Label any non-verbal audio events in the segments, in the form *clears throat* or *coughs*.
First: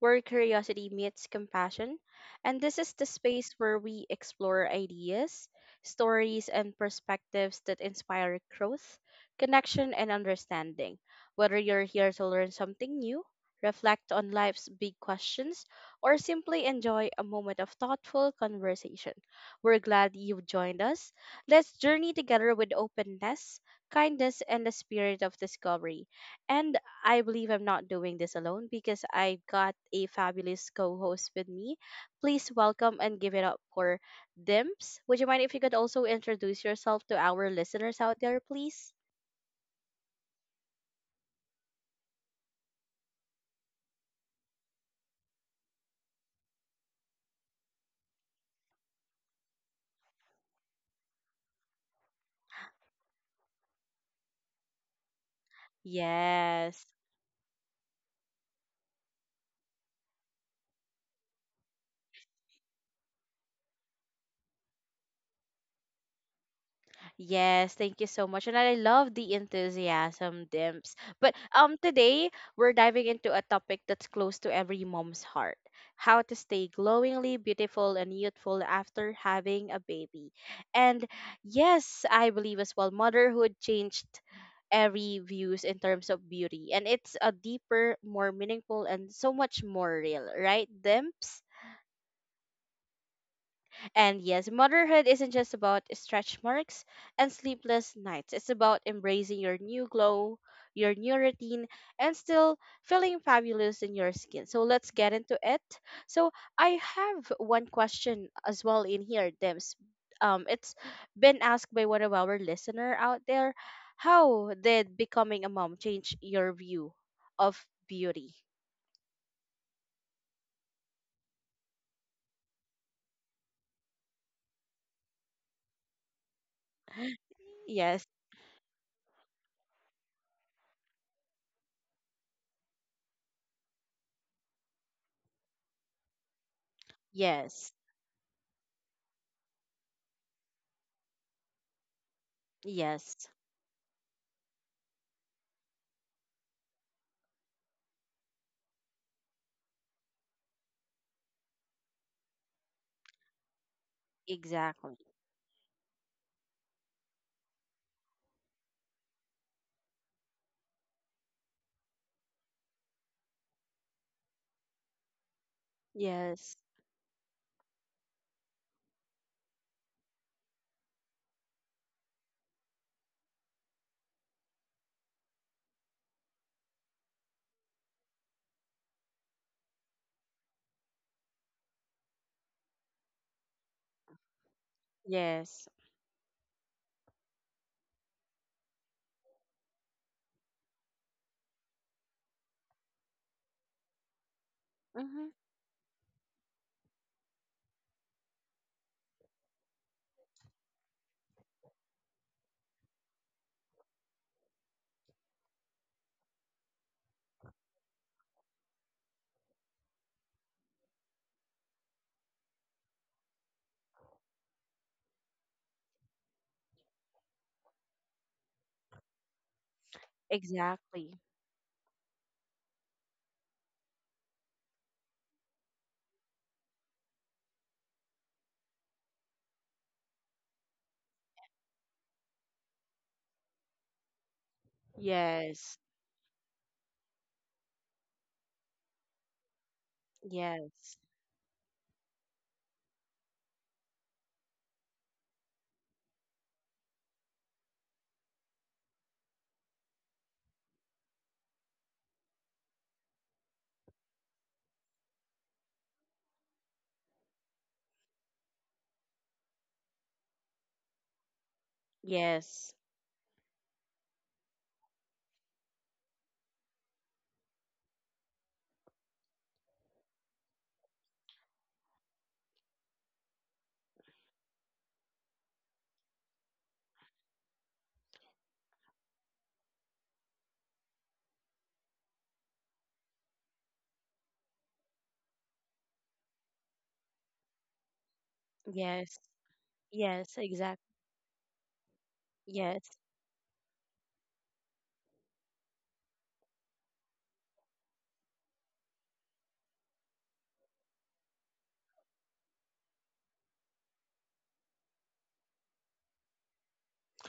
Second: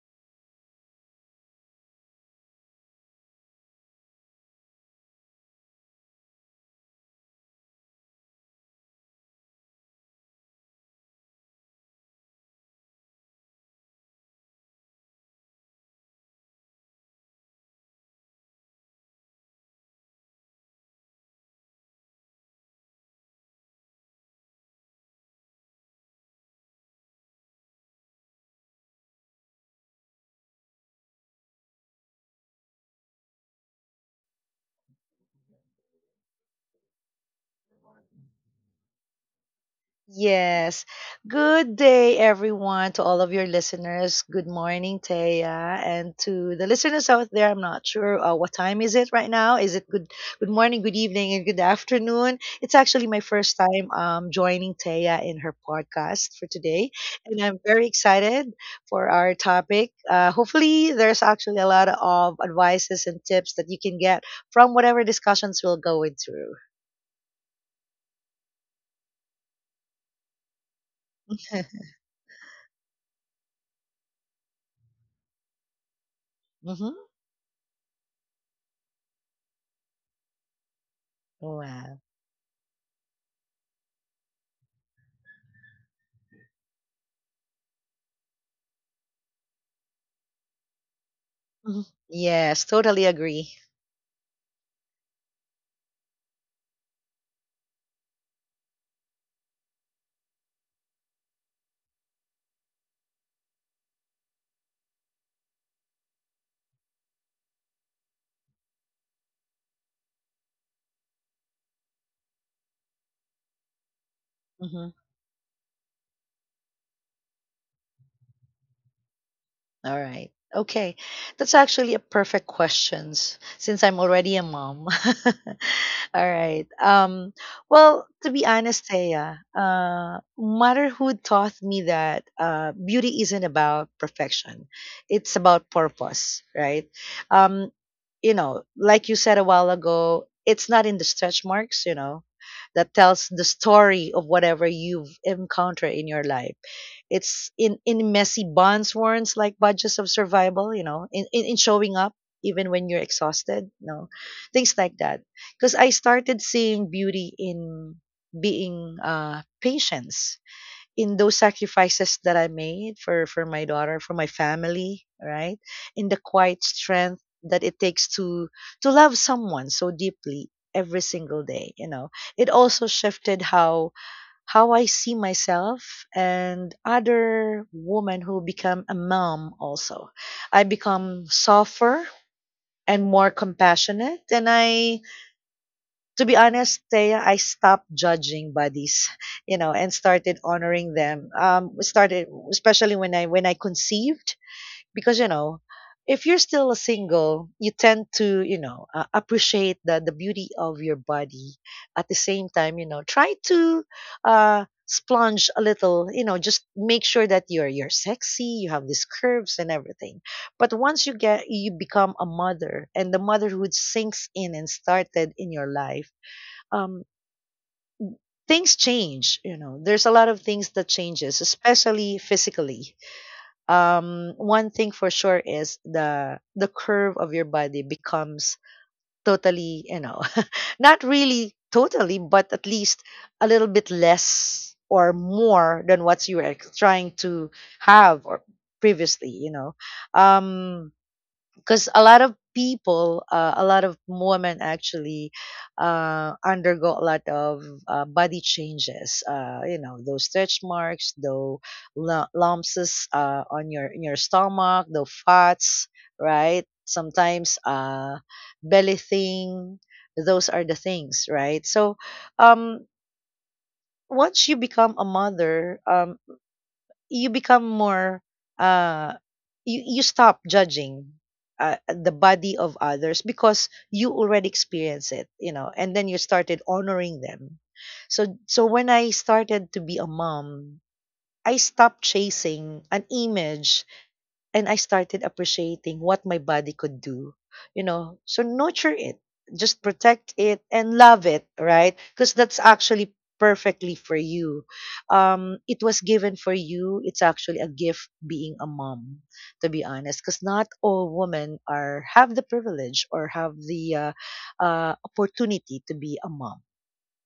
where curiosity meets compassion. And this is the space where we explore ideas, stories, and perspectives that inspire growth, connection, and understanding. Whether you're here to learn something new, reflect on life's big questions, or simply enjoy a moment of thoughtful conversation, we're glad you've joined us. Let's journey together with openness kindness, and the spirit of discovery. And I believe I'm not doing this alone because I've got a fabulous co host with me. Please welcome and give it up for Dimps. Would you mind if you could also introduce yourself to our listeners out there, please? Yes. Good day, everyone, to all of your listeners. Good morning, Taya, and to the listeners out there. I'm not sure what time is it right now. Is it good? Good morning, good evening, and good afternoon. It's actually my first time joining Taya in her podcast for today, Yes. and I'm very excited for our topic. Hopefully, there's actually a lot of advices and tips that you can get from whatever discussions we'll go into. Yes, thank you so much. And I love the enthusiasm, Dimps. But *laughs* today we're diving into a topic that's close to every mom's heart. How to stay hmm glowingly beautiful and youthful after having a baby. And Wow. yes, I believe as well motherhood changed every views in terms of beauty and it's a deeper, more meaningful and so much more real, right, Dimps? Mhm. Yes, totally agree. And yes, motherhood isn't just about stretch marks and sleepless nights. It's about embracing your new glow, your new routine, and still feeling fabulous in your skin. So let's get into it. So I have one question as well in here, Dims. It's been asked by one of our listener out there. How Mhm. did becoming a mom change your view of beauty? All right. Okay. That's actually a perfect questions since I'm already a mom. *laughs* All right. *gasps* Yes, Well, to be honest, Thea, motherhood taught me that beauty isn't about perfection. It's about purpose, right? Um, yes, you know, like you said a while ago, it's not in the stretch marks, you know, that yes, tells the story of whatever you've encountered in your life. It's in messy bonds warrants like budgets of survival, you know, in showing up even when you're exhausted, no, things like exactly. that. Because I started seeing beauty in being patience in those sacrifices that I made for my daughter, for my family, right? In the quiet Yes. strength that it takes to love someone so deeply every single day, you know. It also shifted how I see myself and other women who become a mom also. I become softer and more compassionate, and I, Yes. to be honest, Thea, I stopped judging bodies, you know, and started honoring them. Started especially when I conceived, because you Mm-hmm. know, if you're still a single, you tend to, you know, appreciate the beauty of your body. At the same time, you know, try to splunge a little, you know, just make sure that you're sexy, you have these curves and everything. But once you get you become a mother and the motherhood sinks in and started in your life, um things change, you know. There's a lot of things that Exactly. changes, especially physically. One thing for sure is the curve of your body becomes totally, you know, *laughs* not really totally, but at least a little bit less or Yes. more than what you were trying to have or previously, you know. um Yes. because a lot of people, a lot of women actually undergo a lot of body changes, you know, those stretch marks, those lumps, on your, in your stomach, the fats, right? Sometimes belly thing, those are the things, right? So Yes. um once you become a mother, you become more, uh you, you stop judging the body of others because you already experience it, you know, and then you started honoring them. So so when I started to be a mom, I stopped chasing an image and I started appreciating what my body could do, you know. So nurture Yes. it, just protect Yes. it Exactly. and love it, right? Because that's Yes. actually perfectly for you. It was given for you. It's actually a gift being a mom, to be honest, because not all women are have the privilege or have the opportunity to be a mom.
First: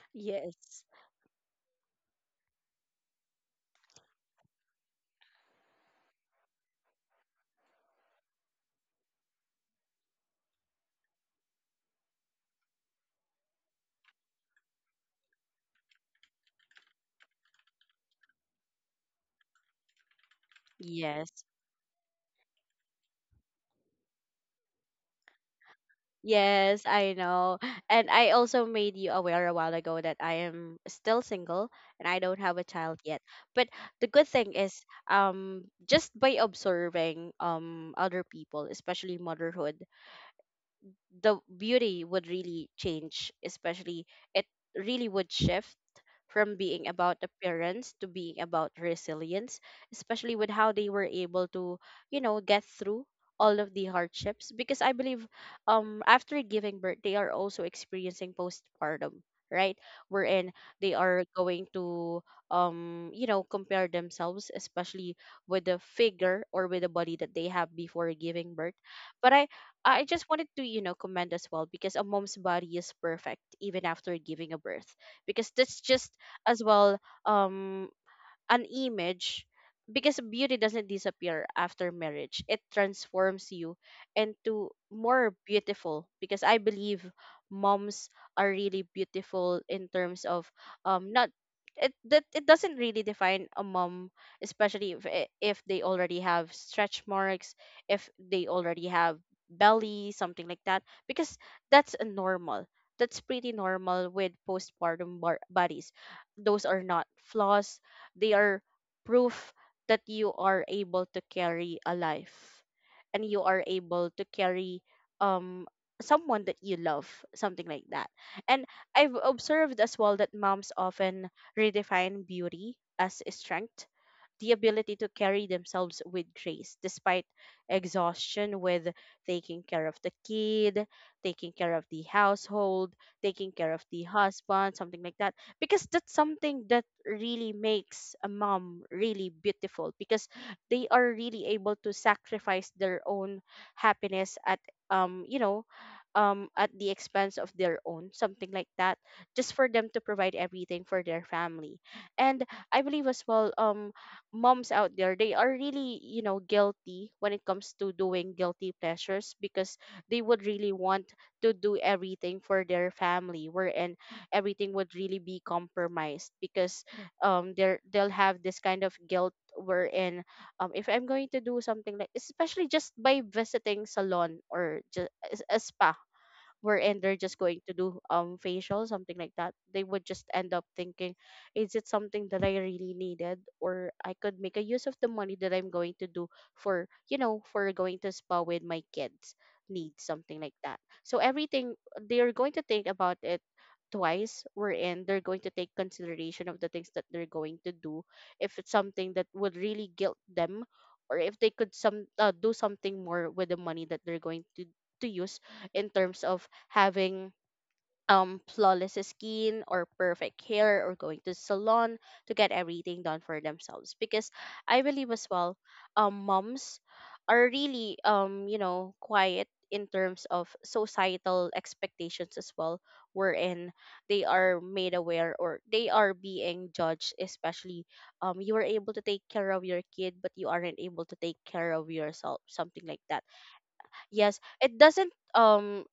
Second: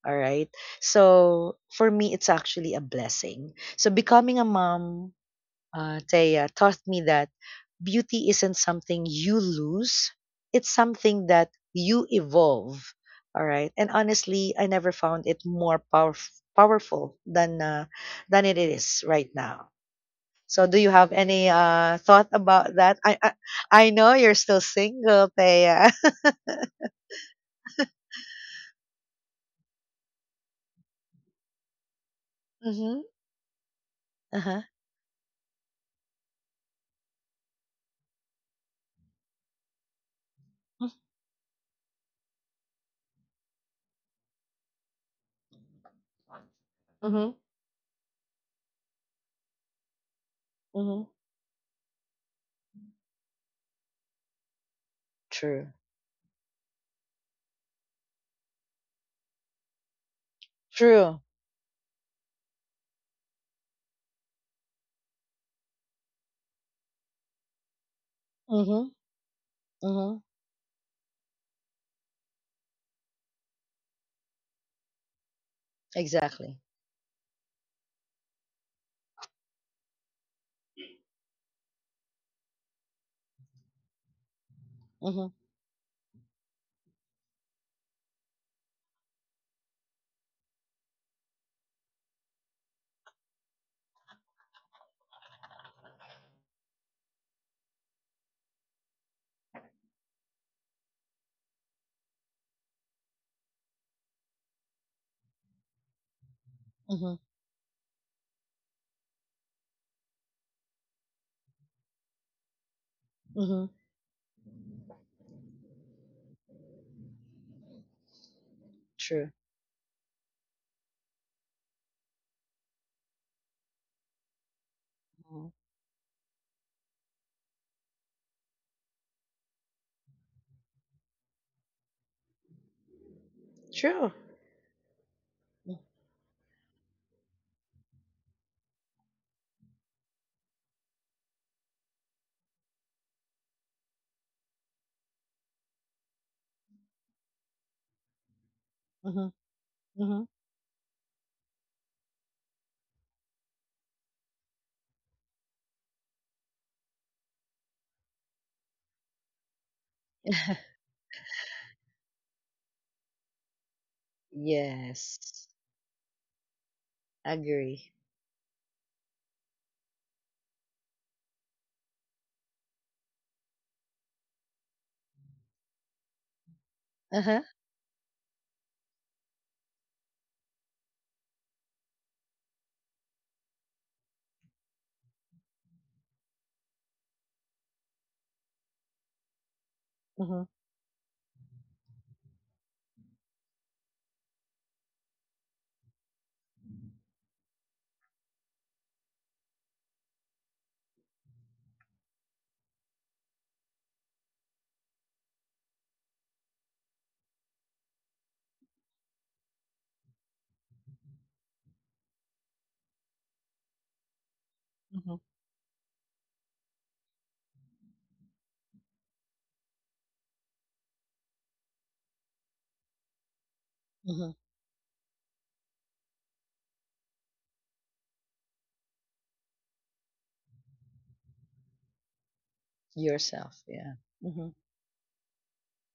All right. Yes. So for me, it's actually a blessing. So becoming a mom, Thea, taught me that beauty isn't something you lose, it's something that you evolve. All right. And honestly, I never found it more powerful than it is right now. So, do you have Yes. any thought about that? I know you're still single, Thea. Yes, I know. And I also made you aware a while ago that I am still single and I don't have a *laughs* child mm-hmm. yet. But the good thing Uh-huh. is, just by observing other people, especially motherhood, the beauty would really change, especially it really would shift from being about Mm-hmm. appearance to being about resilience, especially with how they Mm-hmm. were able to, you know, get through all of the hardships. Because I believe True. After giving birth they are also experiencing postpartum, right? Wherein they True. are going to you know, compare themselves, especially with the figure or with the body that they have before giving birth. Mm-hmm. But I Mm-hmm. just wanted to, you know, commend as well because a mom's body is perfect even after giving a birth. Because that's just Exactly. as well um an image because beauty doesn't disappear after marriage, it transforms you into Mm-hmm. more beautiful because I believe moms are really beautiful in terms of not it that it doesn't really define a mom, especially if they already have stretch marks, if they already have belly something like that because that's a normal, that's pretty normal with postpartum bodies. Those are not Mm-hmm. flaws, they are proof that you are able to carry a life and you are Mm-hmm. able to carry um someone that you love, something like that. And I've True. observed as well that moms often redefine beauty as strength, the ability to carry themselves with grace despite exhaustion, with taking care of the kid, taking care of the household, taking care of the Sure. husband, something like that. Because that's something that really makes a mom really beautiful because they are really able to sacrifice their own happiness at um you know at the expense of their own, something like that, Mm-hmm. just for them to Mm-hmm. provide everything for their family. And I believe as well, moms out there, they are really, you know, guilty when it comes to doing guilty pleasures because they would *laughs* really want to do everything for their family wherein everything would really be Yes. compromised because um they Agree. they'll have this kind of guilt wherein if I'm going to do something like, especially just by visiting salon or just a spa wherein they're just Uh-huh. going to do facial something like that, they would just end up thinking, is it something that I really needed or I could make a use of the money that I'm going to do for, you know, for going to spa with my kid's needs, something Mm-hmm. like that. So everything they're going to think about it twice, wherein they're going to take consideration of the things that they're going to do if it's something that would really guilt them, or if they could some do something more with the money that they're going to use in terms of having flawless skin or perfect hair or going to salon to get everything done for themselves. Because I believe Mm-hmm. as well, moms are really you know quiet in terms of societal expectations as well, wherein they Mm-hmm. are made aware or they are being judged, especially you are able to take care of your kid but you aren't able to take care of yourself, something like that. Yourself. Yeah. Yes, Mm-hmm. it doesn't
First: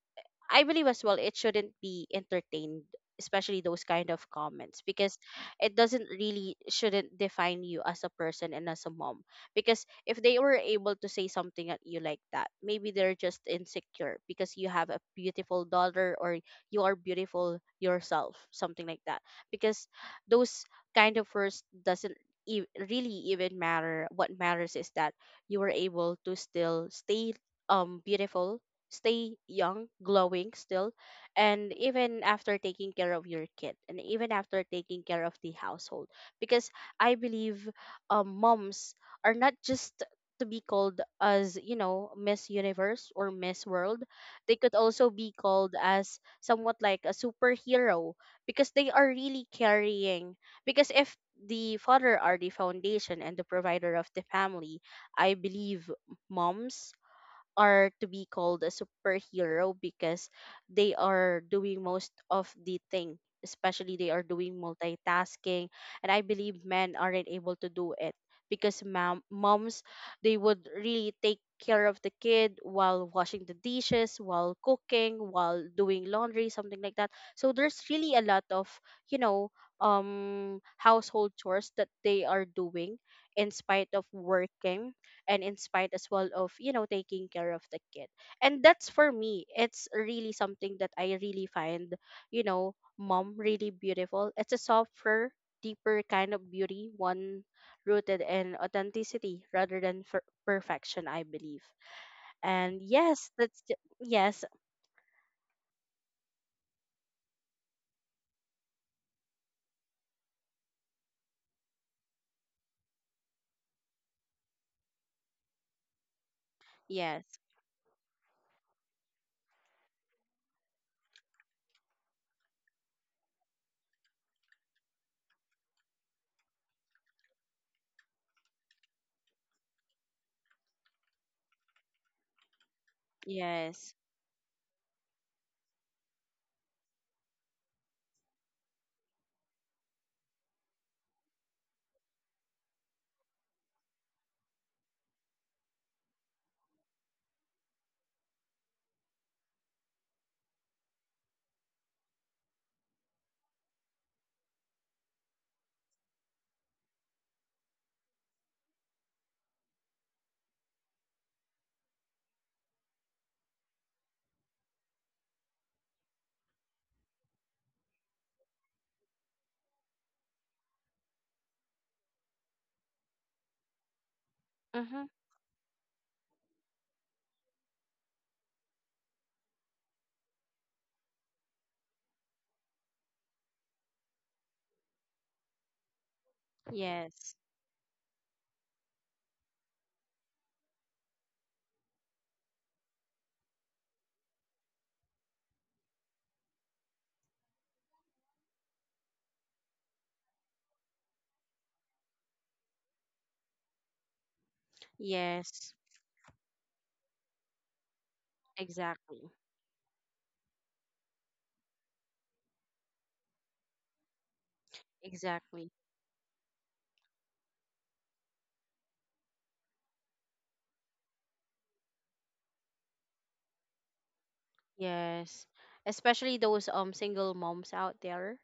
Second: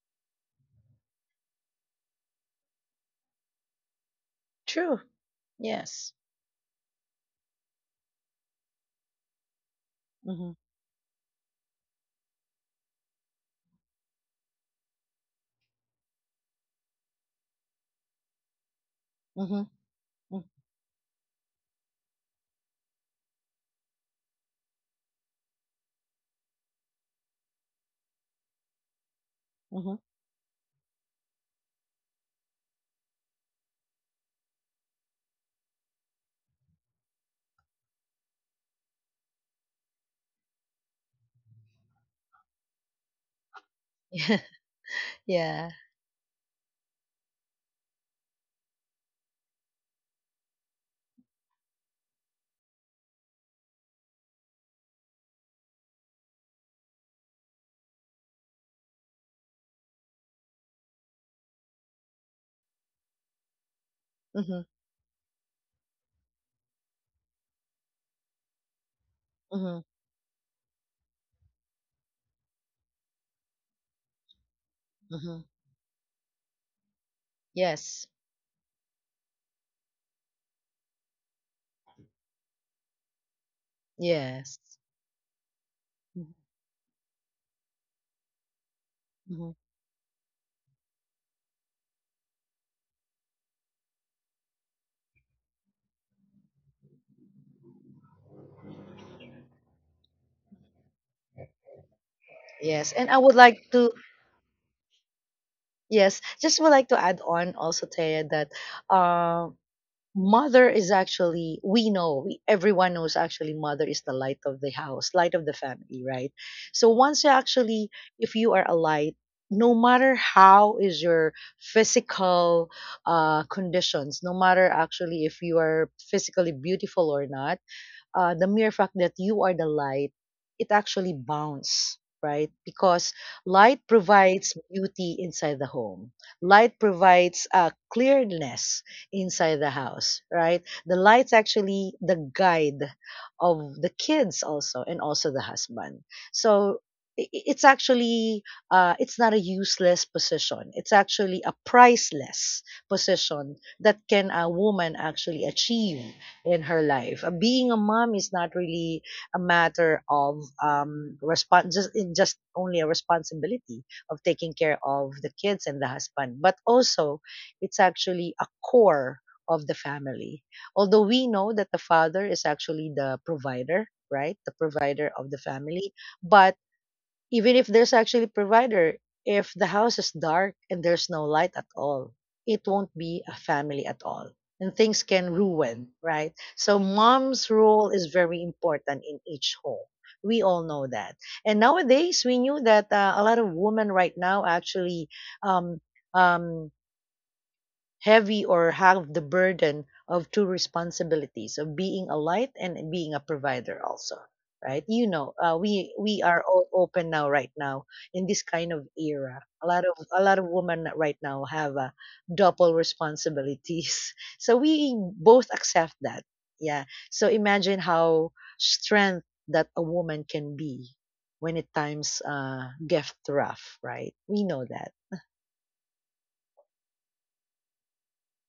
I believe as well it shouldn't be entertained, especially those kind of comments, True. because it doesn't Yes. really shouldn't define you as a person and as a mom. Because if they Mm-hmm. were able to say something at you like that, maybe they're just insecure because you have a beautiful daughter, or you are beautiful yourself, something like that. Mm-hmm. Because Mm. those kind of words doesn't really even matter. What matters is that you were able to still stay beautiful, stay young, Mm-hmm. glowing still, and even after taking care of your kid and even after taking care of the household. Because I believe moms are not just to be called as, you know, Miss Universe or Miss World. They *laughs* Yeah. could also be Yeah. called as somewhat like a superhero because they are really carrying. Because if the father are the foundation and the provider of the family, I believe moms are to be called a superhero because they are doing most of the thing, especially they are doing Mm-hmm. multitasking. And I believe men aren't able to do it because Mm-hmm. moms, they would really take care of the kid while washing the dishes, while cooking, Mm-hmm. while doing laundry, something like that. So there's Yes. really a lot of, you know, household chores that they are doing in spite of Yes. working and inspired as well Mm-hmm. of, you know, taking care of the kid. And that's, for me, Mm-hmm. it's really something that I really find, you know, mom really beautiful. It's a softer, deeper kind of beauty, one rooted in authenticity rather than for perfection, I believe. And Yes. And I yes, would like to yes, Yes, just would like to add on also, Taya, that uh, mother is actually, everyone knows actually mother is the light of the house, light of the family, right? So yes, once you actually, if you are a light, no matter how is your physical conditions, no matter actually if you are physically beautiful or not, the mere fact that you are the light, it actually bounds, right? Because light yes, provides beauty inside the home. Light provides clearness inside the house, right? The light's actually the guide of the kids also and also the husband. So it's actually it's not a useless position. It's actually a priceless position that can a woman actually achieve in her life. Being a mom is not really a matter of respons- just in just only a responsibility of taking care of the kids and the husband, but also it's actually a core of the family. Although we know that the father is actually the provider, right? The mm-hmm, provider of the family, but even if there's actually provider, if the house is dark and there's no light at all, it won't be a family at all. And things can ruin, right? So yes, mom's role is very important in each home. We all know that. And nowadays, we knew that a lot of women right now actually um, um, heavy or have the burden of two responsibilities of being a light and being a provider also, right? You know, uh, yes, we we are all open now right now. In this kind of exactly, era, a lot of women right now have double responsibilities. *laughs* So we both exactly, accept that. Yeah. So imagine how strength that a woman can be when it times get rough, right? We know that. yes, especially those single moms out there.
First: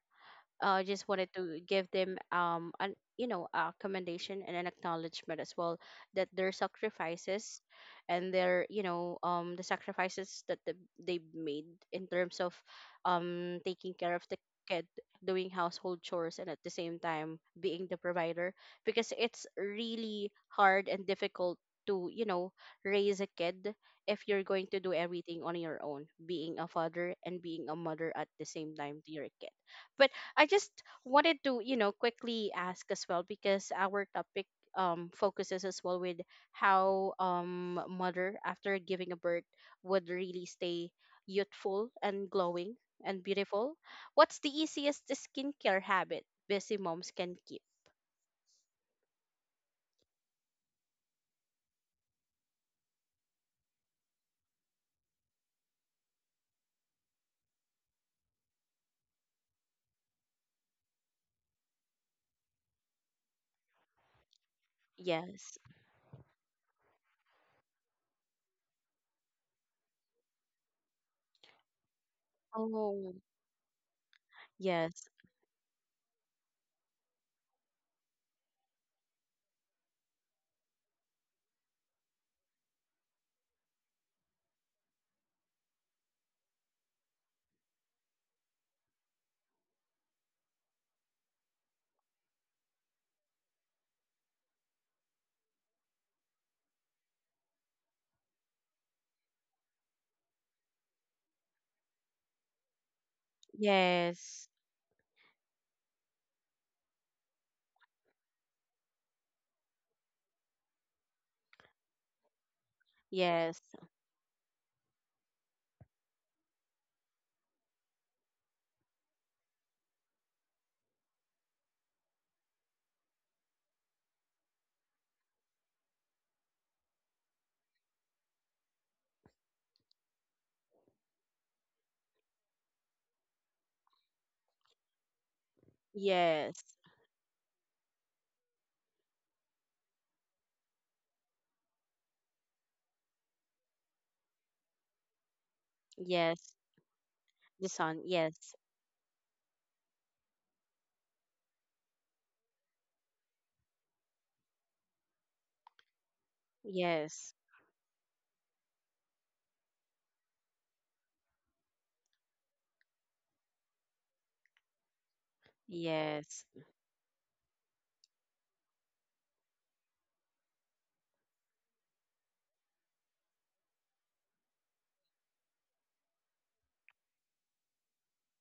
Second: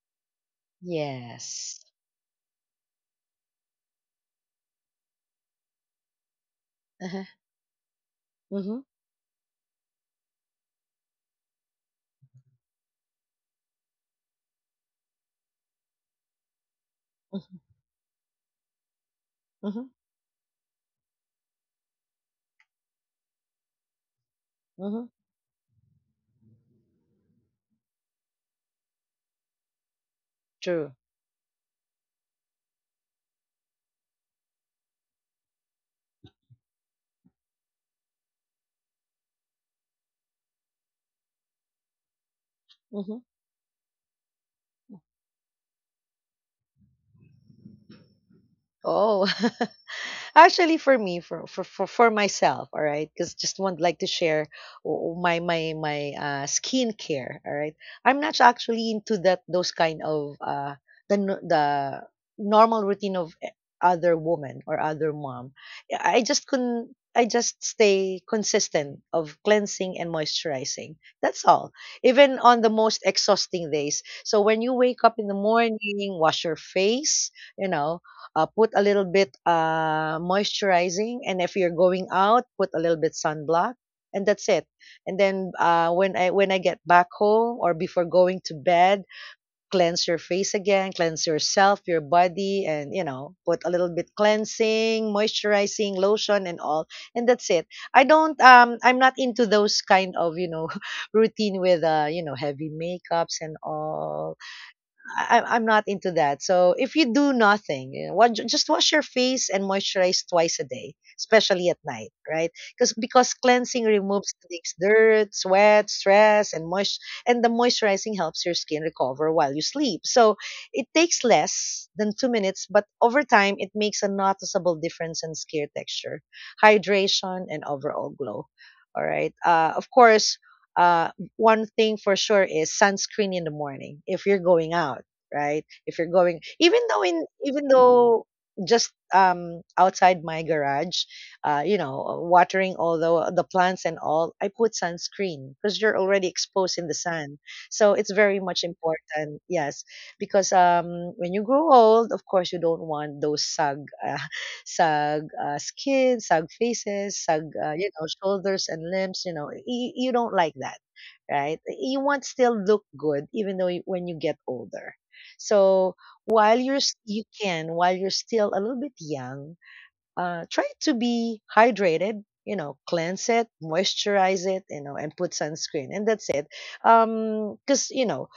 I just wanted to Yes. give them an you know a commendation and an acknowledgement as well that their *laughs* uh-huh. sacrifices and their, Hmm. you know, the sacrifices that they've made in terms of taking care of the kid, doing household chores, and at the same time being the provider. Because it's Mhm, really hard and difficult to, you know, raise a kid if you're going to do mhm, everything on your own, being a father and being a mother at the same time to your kid. But I just true. wanted to, you know, quickly ask as well because our topic focuses as well with how mother after giving a birth would really stay youthful and glowing Mhm. and beautiful. What's the easiest skincare habit busy moms can keep? Oh. *laughs* Actually, for me, for myself, all right, because just want like to share my skincare, all right. I'm not actually into that those kind of the normal routine of other woman or other mom. Yes. I just couldn't. I just stay consistent of cleansing and moisturizing. That's all. Even on the most Oh, exhausting days. So when you yes. wake up in the morning, wash your face, you know, put a little bit moisturizing, and if you're going out, put a little bit sunblock, and that's it. And then when I get back home or before going to bed, cleanse your face again, cleanse yourself, your body, and you know, put a little bit cleansing moisturizing lotion and all, and that's it. I don't, I'm not into those kind of, you know, *laughs* routine with, you know, heavy makeups and all. Yes. I'm not into that. So if you do nothing, you know, just wash your face and moisturize twice a day, especially at night, right? Because Yes. cleansing removes things, dirt, sweat, stress, and moist, and the moisturizing helps your skin recover while you sleep. So it takes less than 2 minutes, but over time it makes a noticeable difference in skin texture, hydration, and overall glow. All right. Of course. Uh, One thing for sure is sunscreen in the morning if you're going out, right? If you're going, Yes. Even though just outside my garage, you know, watering all the plants and all, I put sunscreen because you're already Yes. exposed in the sun. The So sun. it's very Yes. much important, yes, because when you grow old, of course, you don't want those sag, uh, *laughs* sag skin, sag faces, Yes. sag you know, shoulders and limbs. You know, you don't like that, right? You want still look good even though when you get older. So Yes. while you can while you're still a little bit young, try to be hydrated. You know, cleanse it, moisturize it, you know, and put sunscreen, and that's it. Because you know,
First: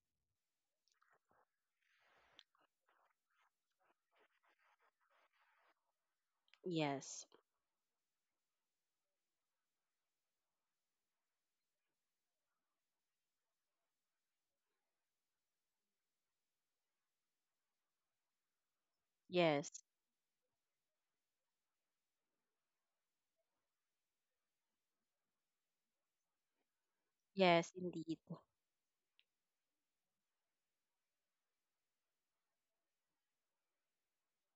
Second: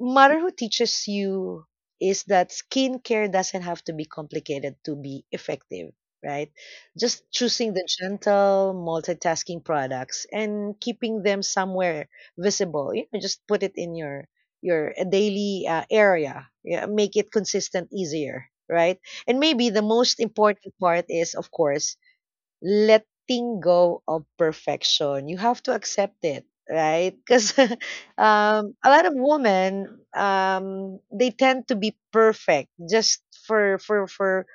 matter who teaches you is that skincare doesn't have to be complicated to be effective, right? Yes. Just choosing the gentle, multitasking products and keeping them somewhere visible. You know, just put it in your daily area. Yeah, make it consistent, easier, right? And maybe Yes. the most important part is, of course, letting go of perfection. You have to accept it, right? Because Yes, indeed. *laughs* A lot of women, they tend to be perfect just for for for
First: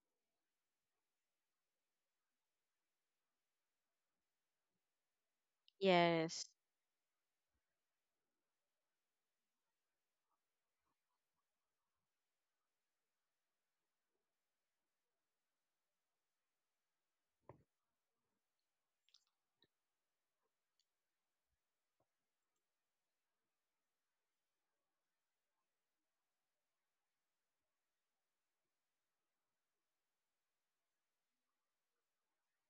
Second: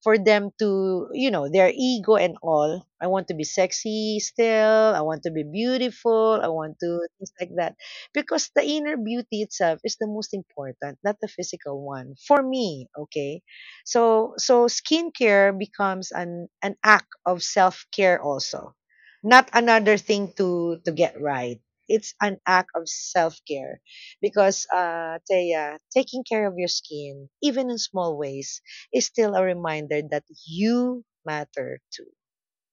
for them to, you know, their ego and all. I want to be sexy still. I want to be beautiful. Yes. I want to things like that. Because the inner beauty itself is the most important, not the physical one. For me, okay. So so skincare becomes an act of self-care also. Not another thing to get right. It's an act of self-care because Thea, taking care of your skin even in small ways is still a reminder that you matter too,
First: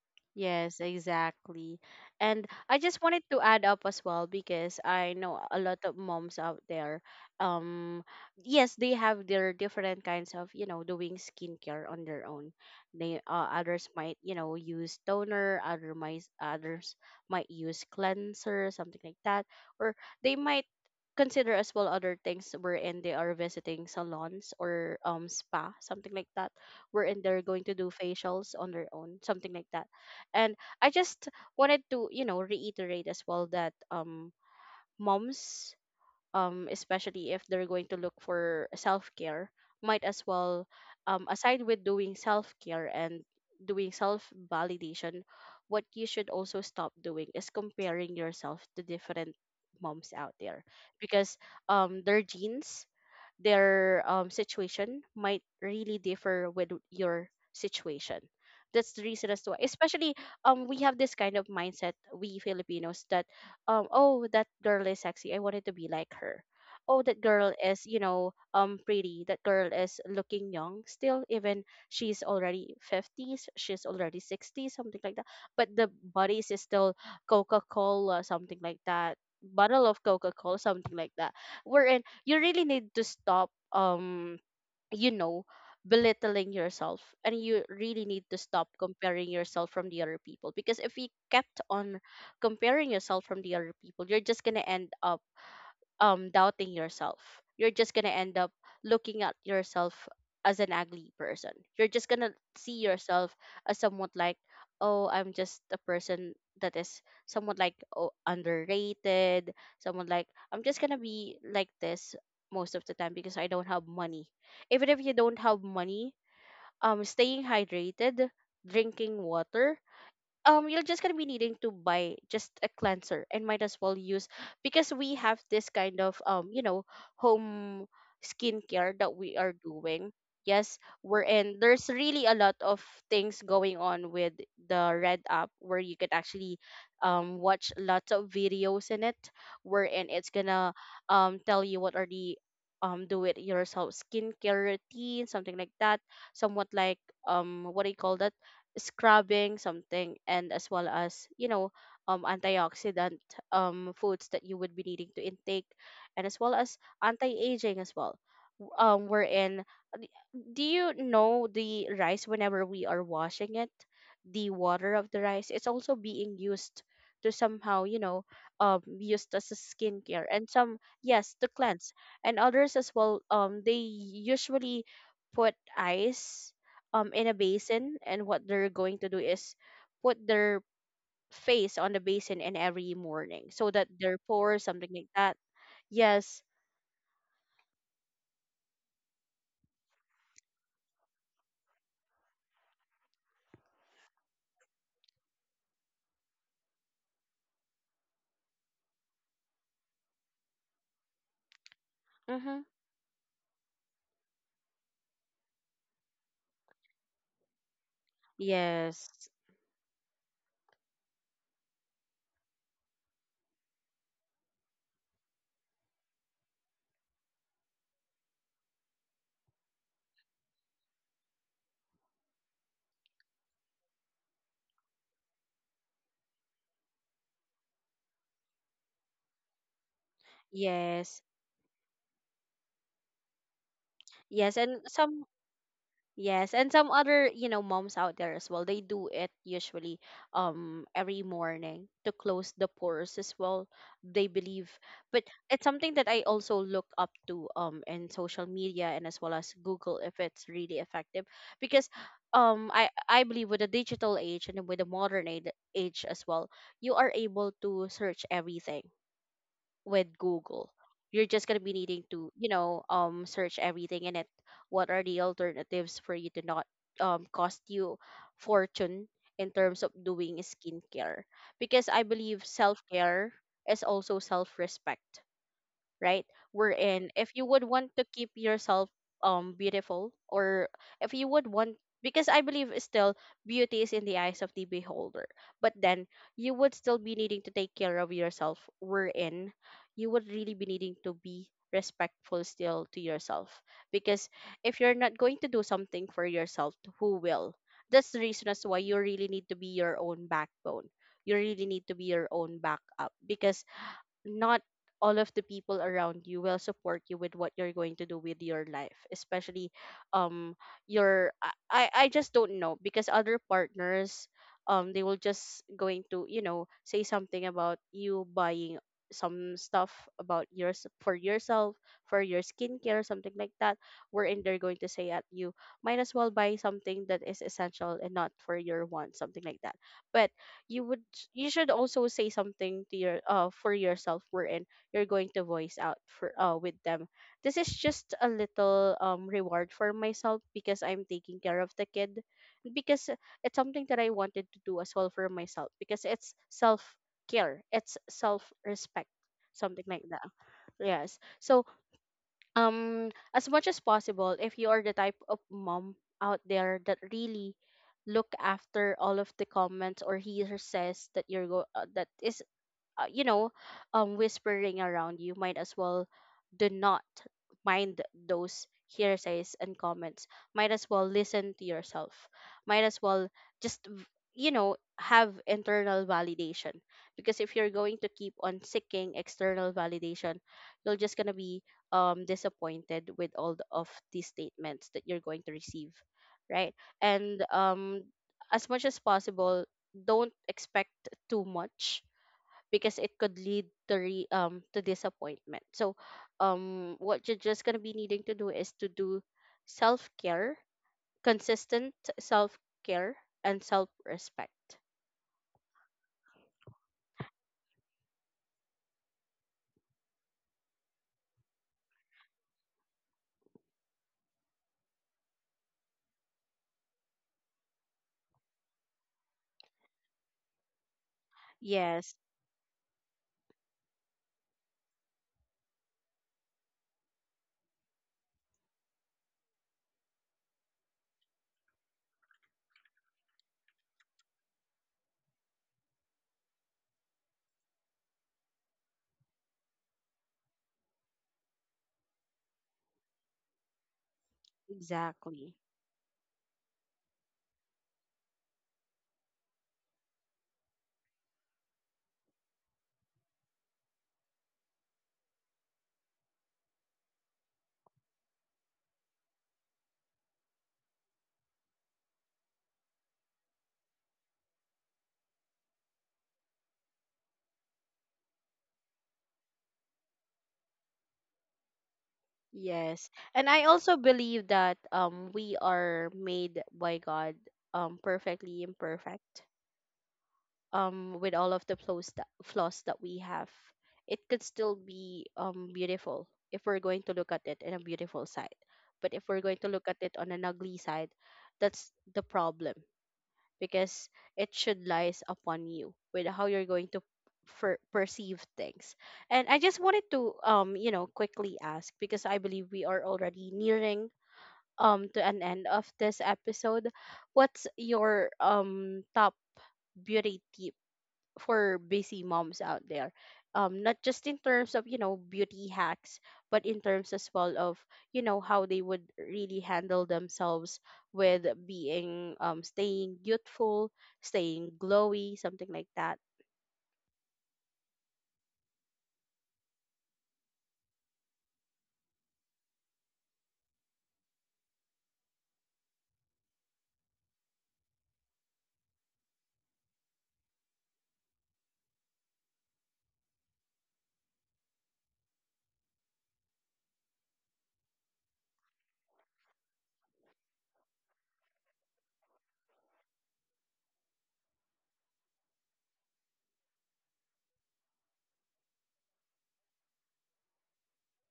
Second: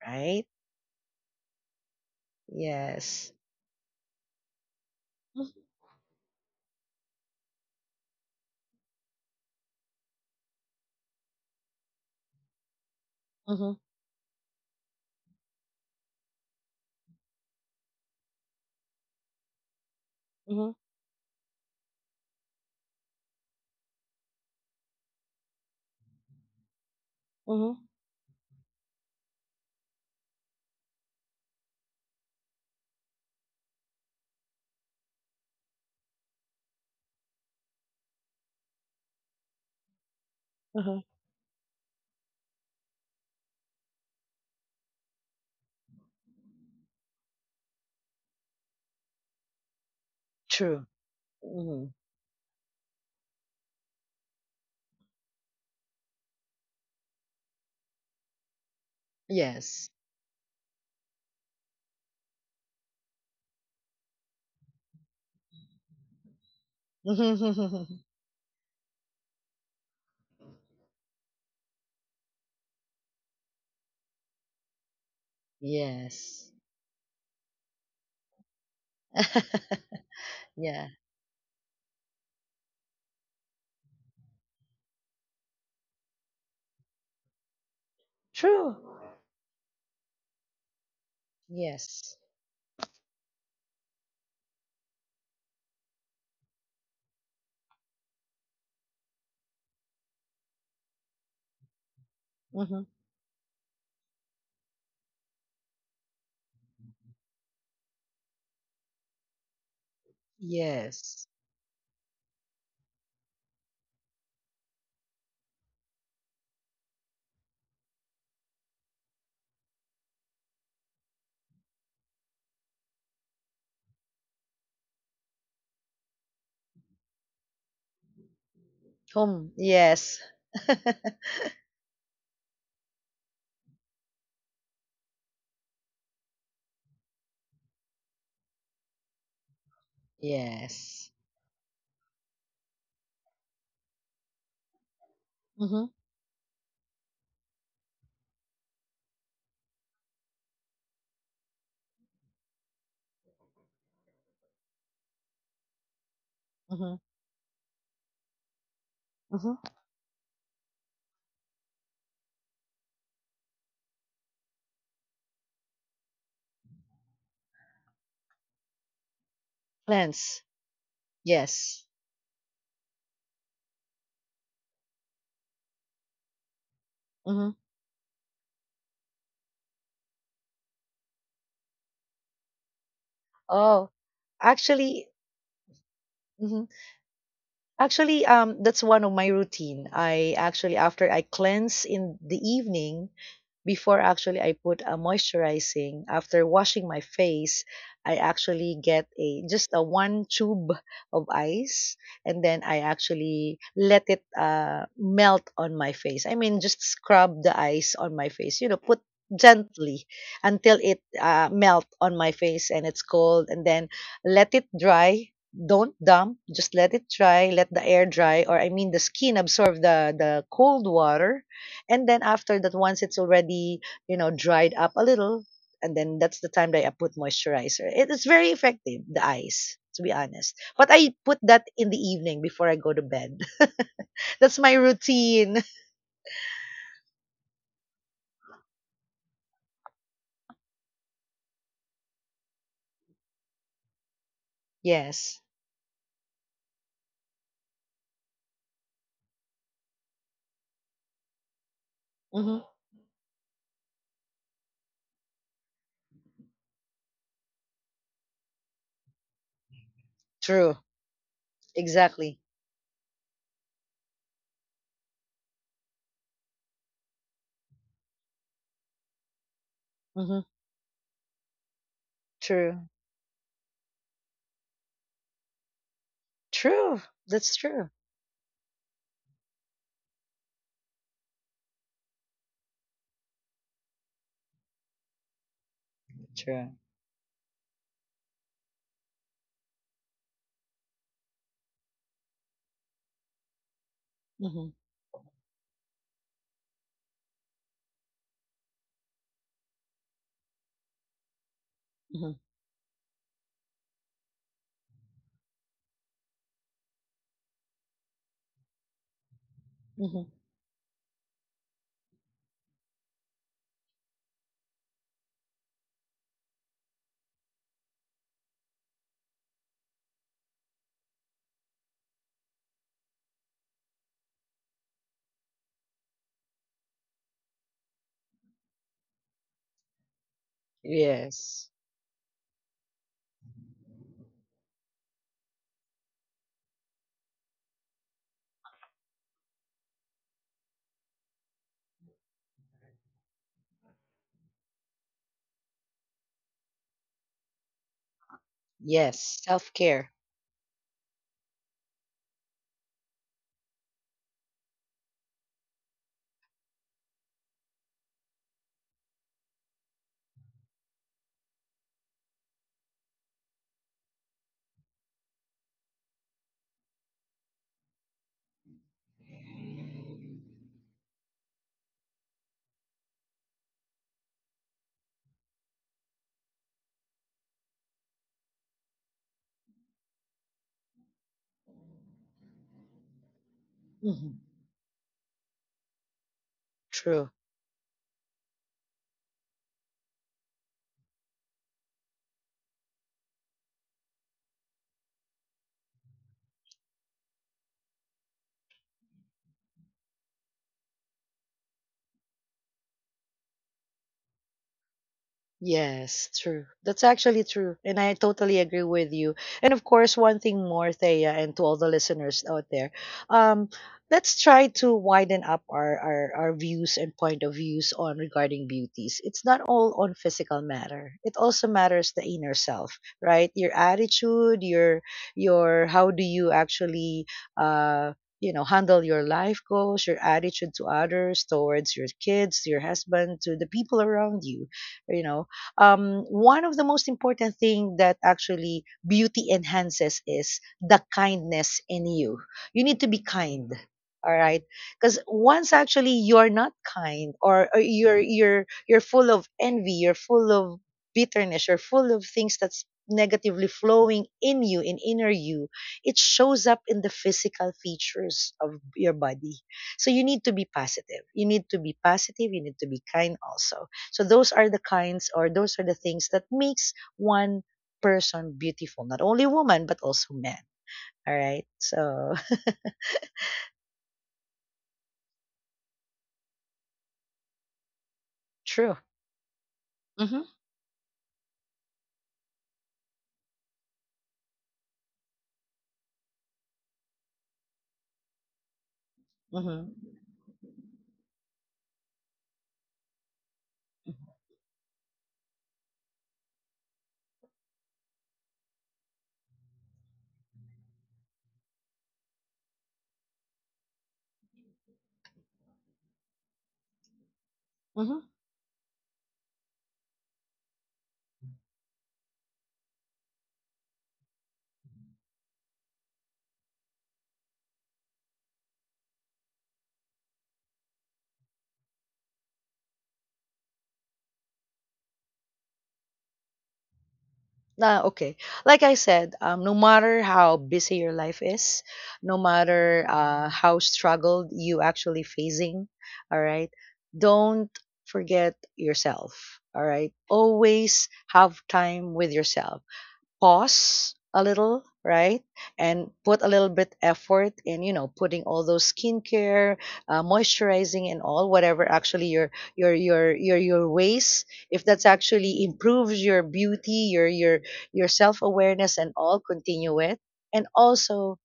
right? Yes, exactly. And I just wanted Yes. to add up as well because I know a Mm-hmm, lot of moms out there. Um, yes, they have their different kinds of, you know, doing skincare on their own. They others might, you know, use toner, others might use cleanser, something like that, or they might mm-hmm, consider as well other things wherein they are visiting salons or spa, something like that, wherein they're going to mm-hmm, do facials on their own, something like that. And I just wanted to, you know, reiterate as well that moms, especially if they're going to look for self-care, might as well mm-hmm. Aside with doing self-care and doing self-validation, what you should also stop doing is comparing yourself to different moms out there. True. Because Mm-hmm. Their genes, their situation might really differ with your situation. That's the reason as to why. Yes. Especially we have this kind of mindset, we Filipinos, that oh, that girl is sexy. I wanted to be like her. Oh, that girl is, you *laughs* know, pretty. That girl is looking young still, even she's already fifties, she's already sixties, something like that. But the bodies Yes. is still Coca Cola, something like that. Bottle *laughs* of Coca Cola, Yeah. something like that, wherein you really need to stop you know belittling yourself, and you really need to stop True. comparing yourself from the other people, because if you kept on Yes. comparing yourself from the other people, you're just going to end up doubting yourself. You're just gonna end up looking at yourself as an ugly person. You're just gonna see Mm-hmm. yourself as somewhat like, oh, I'm just a person that is somewhat like, oh, underrated. Someone like I'm just gonna Yes. be like this most of the time because I don't have money. Even if you don't have money, staying hydrated, drinking water, you're just gonna be needing to buy just a cleanser and might as well use, because we have this kind of home skincare that we are Home. doing. Yes. Yes. we're in There's really a lot of things going on with the red app where you could actually watch lots of videos in it, wherein *laughs* it's gonna Yes. Tell you what are the do it yourself skincare routine, something like Mm-hmm, that, somewhat like, what do you call that, scrubbing something, and as well as antioxidant foods that you would be needing to intake, and as well as mm-hmm, anti-aging as well. Mm-hmm. Wherein, do you know, the rice, whenever we are washing it, the water of the rice is also being used to somehow, used as a skincare Plants. and some, yes, to Yes. cleanse. And others as well, they usually put ice in a Mm-hmm. basin, and what they're going to do is put their face on the basin in every morning so that Oh, their pores, something like actually, that. Yes. Actually, that's one of my routine. I actually, after I cleanse in the evening, before actually I put a moisturizing, after washing my face, I actually get a just a one tube of ice, and Mm-hmm. then I actually let it melt on my face. I mean, just scrub the ice on my face. You know, put Yes. gently until it melt on my face and it's cold, and then let it dry, don't dump, just let it dry, let the air dry, or I mean the skin absorb the cold water. And then after that, once it's already, dried up a little, and then that's the time that I put moisturizer. It is very effective, the ice, to be honest. But I Yes. put that in the evening before I go to bed. *laughs* That's Yes, my and some routine. *laughs* Yes, and some other, moms out there as well, they do it usually every morning to close the pores as well, they believe. But Yes. it's something that I also look up to in social media, and as well as Google, if it's really effective, because Hmm. I believe with the digital age and with the modern age as well, you are able to search everything with Google. True. You're just gonna be needing to, Exactly. Search everything in it. What are the alternatives for you to not cost you fortune in terms of Mhm. doing skincare? Because I believe True. self care is also self respect, right? True. Wherein if you That's would true. want to keep yourself beautiful, or if you would want, because I believe still beauty is in the eyes of the beholder. But then you True. would still be needing to take care of yourself, wherein you would really be needing to be respectful still to yourself. Because Mhm. if you're not going to do something for yourself, who will? That's the reason as to why you really need to be your own backbone. You really need to be Mhm. your own backup because not all of the people around you will support you with what you're going to do with your life, especially Mhm. um your I just don't know, because other partners they will just going to say something about you buying some stuff about yours for yourself for your skincare, something like that, wherein they're going to say at you, might as well buy something that is essential and not for your want, something like that. But you would you Yes. should also say something to your for yourself, wherein you're going to voice out for with them, this is just a little reward for myself because I'm taking care of the kid, because it's something that I wanted to do as well for myself because it's self care, it's self respect, Yes. Self something care. like that. Yes. So as much as possible, if you are the type of mom out there that really look after all of the comments or he says that you're go that is, uh, you know whispering around, you might as well do not mind those hearsays and comments, might as well listen to yourself, might as well just have internal validation, because if you're going to keep on seeking external validation, you're just going to be disappointed with all of Mhm. these statements that you're going to receive, right? True. And as much as possible, don't expect too much because it could lead to to disappointment. So, what you're just gonna be needing to do is to do self care, consistent self care, and self respect. Yes, true. That's actually true. And I totally agree with you. And of course, one thing more, Thea, and to all the listeners out there, um, let's try to widen up our views and point of views on regarding beauties. It's not all on physical matter. It also matters the Yes, inner self, right? Your attitude, your how do you actually uh handle your life goals, your attitude to others, towards your kids, to your husband, to the people around you you know One of the most important thing that actually beauty enhances is the kindness in you. You need to be kind. All right, because exactly. once actually you're not kind, or you're full of envy, you're full of bitterness, you're full of things that's negatively flowing in you, in inner you. It shows up in the physical features of your body. So you need to be positive. You need to be positive. You need to be kind also. So those are the kinds or those are the things that makes one person beautiful, not only woman but also men. All right. So Yes. And I also believe that we are made by God *laughs* perfectly true. imperfect. Mhm. With all of the flaws that we have, it could still be beautiful if we're going to look at it in a beautiful side, but if we're going to Mhm. look at it on an ugly side, that's the problem, because it should lies upon you with how you're going to perceive things. And I just wanted to quickly ask, because I believe we are already nearing to an end of this episode, what's Mm-hmm. your top beauty tip for busy moms out there, not just in terms of beauty hacks, but in terms as well of how they would really handle themselves with being staying youthful, staying glowy, something like that? Ah, okay. Like I said, no matter how busy your life is, no matter how struggled you actually facing, all right, don't forget yourself. All right, always have time with yourself. Pause a little, right? And put a little bit effort in, you know, putting all those skincare, moisturizing and all whatever actually your ways, if that's actually improves your beauty, your self-awareness and all, continue it. And also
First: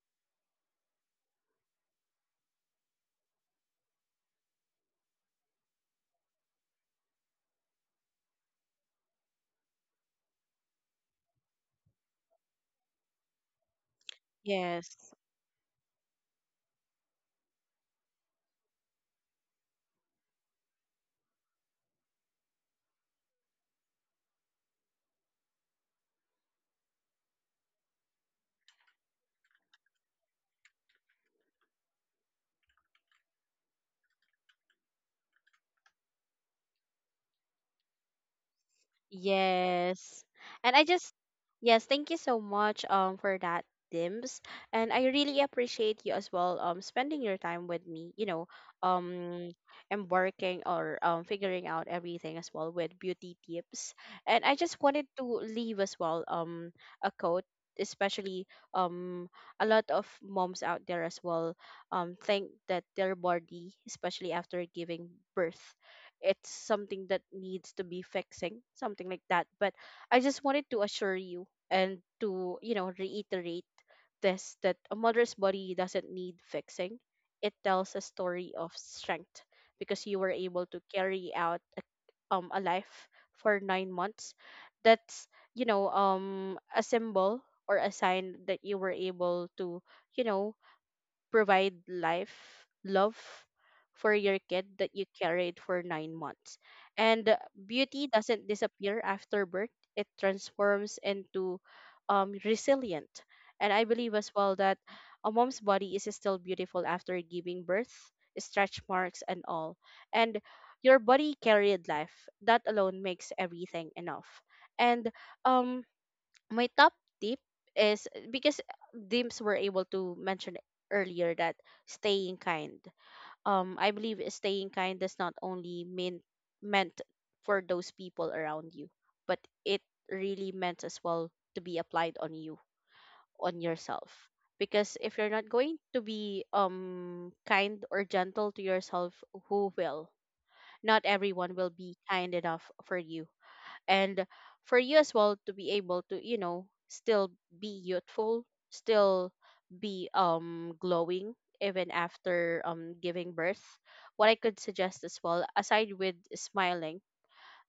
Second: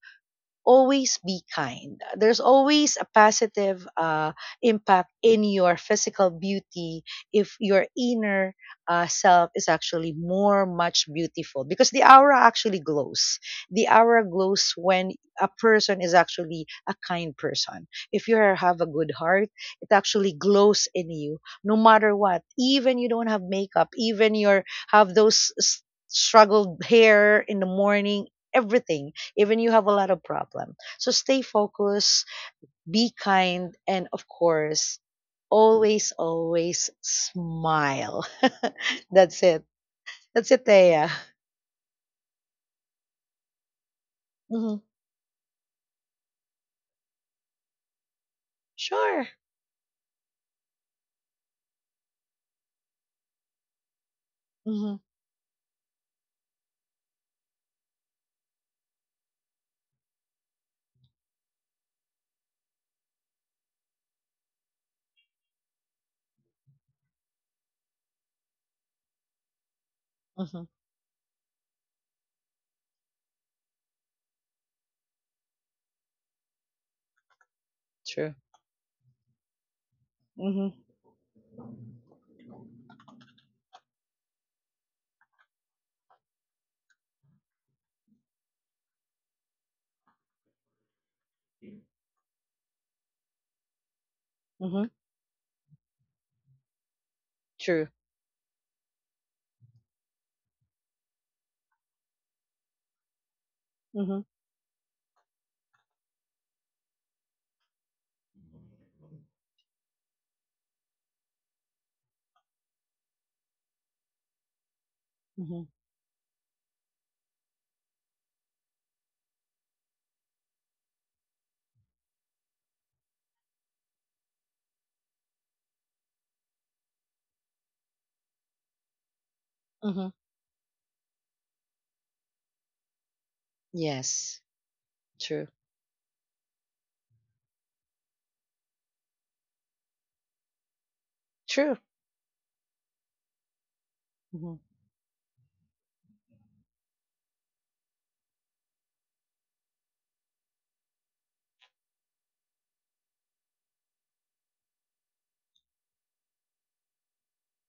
always be kind. There's always a positive impact in your physical beauty if your inner self is actually more much beautiful because the aura actually glows. The aura glows when Yes. a person is actually a kind person. If you have a good heart, it actually glows in you no matter what. Even you don't have makeup, even you have those struggled hair in the morning, everything, even you have a lot of problem, so stay focused, be kind, and of course, always always smile. *laughs* That's it. Yes. That's it, And, I Thea. just yes, thank you so much for that, Dims. Hmm. And I really appreciate you as well spending your time with me, Sure. um embarking or figuring out everything as well with beauty tips. And I just Hmm. wanted to leave as well a quote, especially um a lot of moms out there as well think that their body, especially after giving birth, it's something that needs to be fixing, something like that. But I just Hmm. wanted to assure you and to, reiterate this, that a mother's body doesn't need fixing. It tells a True. story of strength, because you were able Hmm. to carry out a life for 9 months. That's, a symbol or a sign that you were able to, you know, provide life, love for your kid Hmm. that you carried for 9 months. And True. beauty doesn't disappear after birth, it transforms into resilient. And I believe Hmm. as well that a mom's body is still beautiful after giving birth, stretch marks, and all. And your body carried life. That alone makes everything enough. And Hmm. um, my top tip is, because Dims were able to mention earlier, that staying kind. I believe staying kind does not only meant for those people around you, but it Hmm. really meant as well to be applied on you, on yourself. Yes. Because if you're True. not going to be kind or gentle to yourself, who will? Not everyone will True. be kind enough for you, and Hmm. for you as well to be able to still be youthful, still be glowing even after giving birth, what I could suggest as well aside with smiling,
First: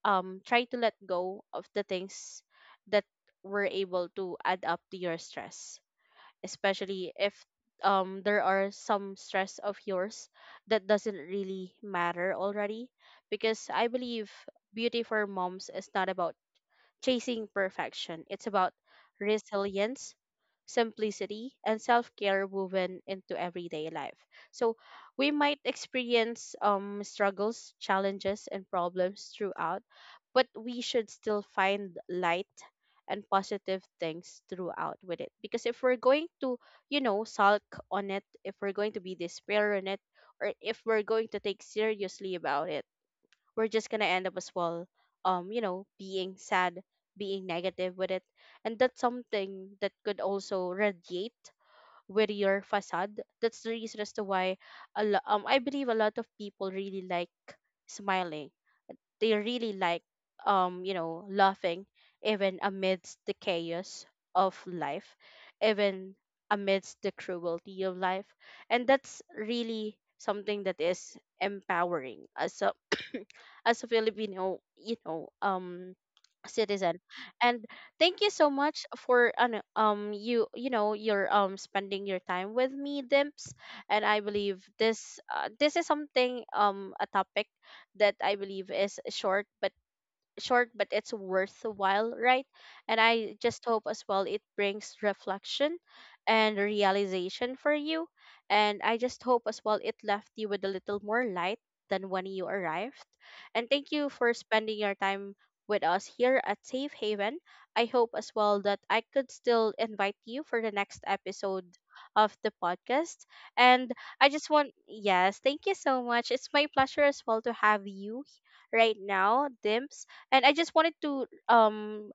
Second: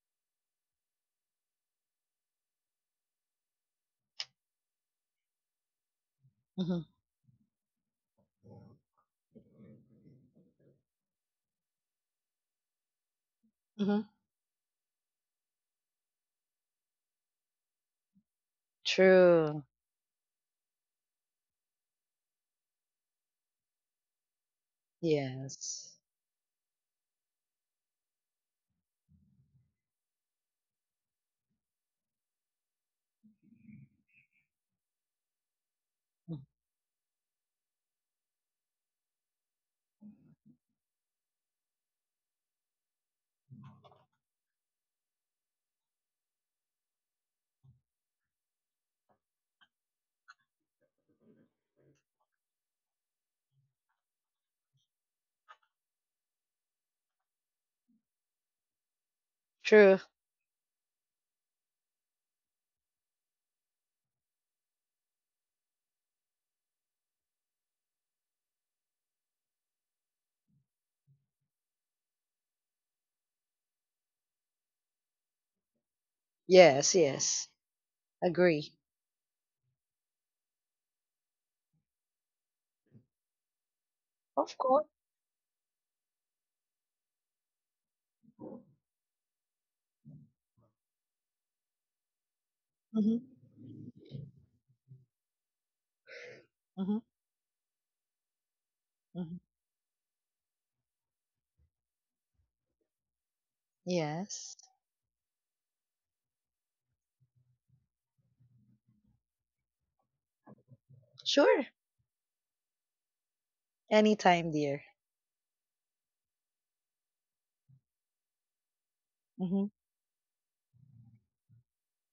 try to let go of the things that were able to add up to your stress, Hmm. especially if there are some stress of yours that doesn't really matter already, because I Hmm. believe beauty for moms is not about chasing perfection. It's about True. resilience, simplicity, and self care woven into everyday life. So we might Yes. experience struggles, challenges, and problems throughout, but we should still find light and positive things throughout with it. Because if we're going Mm. to, sulk on it, if we're going to be despair on it, or if we're going to take seriously about it, we're just gonna end up as well being sad, being negative with it, and that's something that could also radiate with your facade. That's the reason as to why I believe a lot of people really like smiling, they really True. like laughing even amidst the chaos of life, even amidst the cruelty of life. And that's really something that is empowering as a *coughs* *clears throat* as a Filipino, citizen. Yes. Yes. And thank you so Agree. much for ano, you you know your spending your time with me, Dimps. And I Of believe course. This is something, a topic that I believe is short but it's worthwhile, right? And Hmm. I just hope as well it brings reflection and Hmm. realization for you, and I just Hmm. hope as well it left you with a little more light than when you arrived. And thank you for Yes. spending your time with us here at Safe Haven. I hope as well that I could still invite you for the next Sure. episode of the podcast. And, I just Anytime, want dear. yes, thank you so much, it's my pleasure as well to have you right now, Mm-hmm. Dimps. And I just wanted to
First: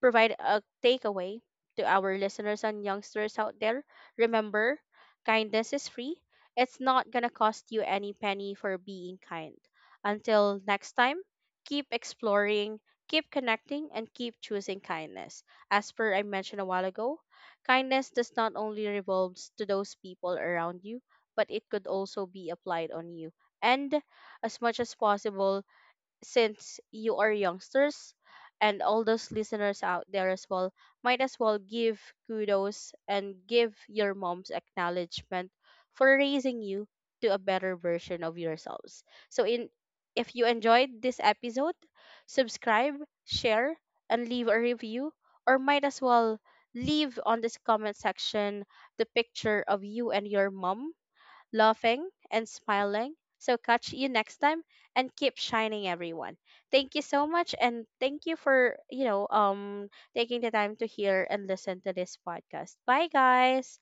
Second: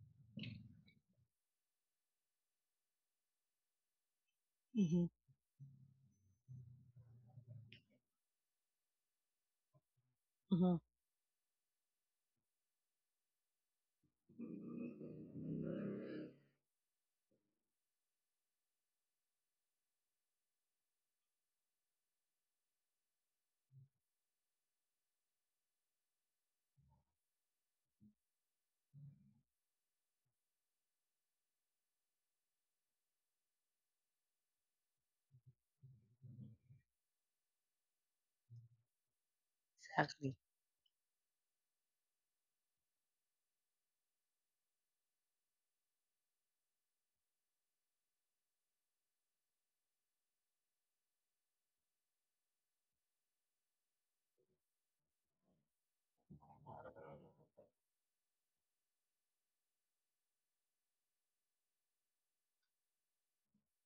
provide a takeaway to our listeners and youngsters out there. Remember, Mm-hmm. kindness is free. It's not going to cost you any penny for being kind. Until Mm-hmm. next time, keep exploring, keep connecting, and keep choosing kindness. As per I mentioned a while ago, kindness does not only revolves to those people around you, but it could also be applied on you. And as much as possible, since you are youngsters and all those listeners out there as well, might as well give kudos and give your mom's acknowledgement for raising you to a better version of yourselves. So in Exactly. if you enjoyed this episode, subscribe, share, and leave a review, or might as well leave on this comment section the picture of you and your mom laughing, and smiling. So, catch you next time and keep shining, everyone. Thank you so much. And thank you for, taking the time to hear and listen to this podcast. Bye, guys.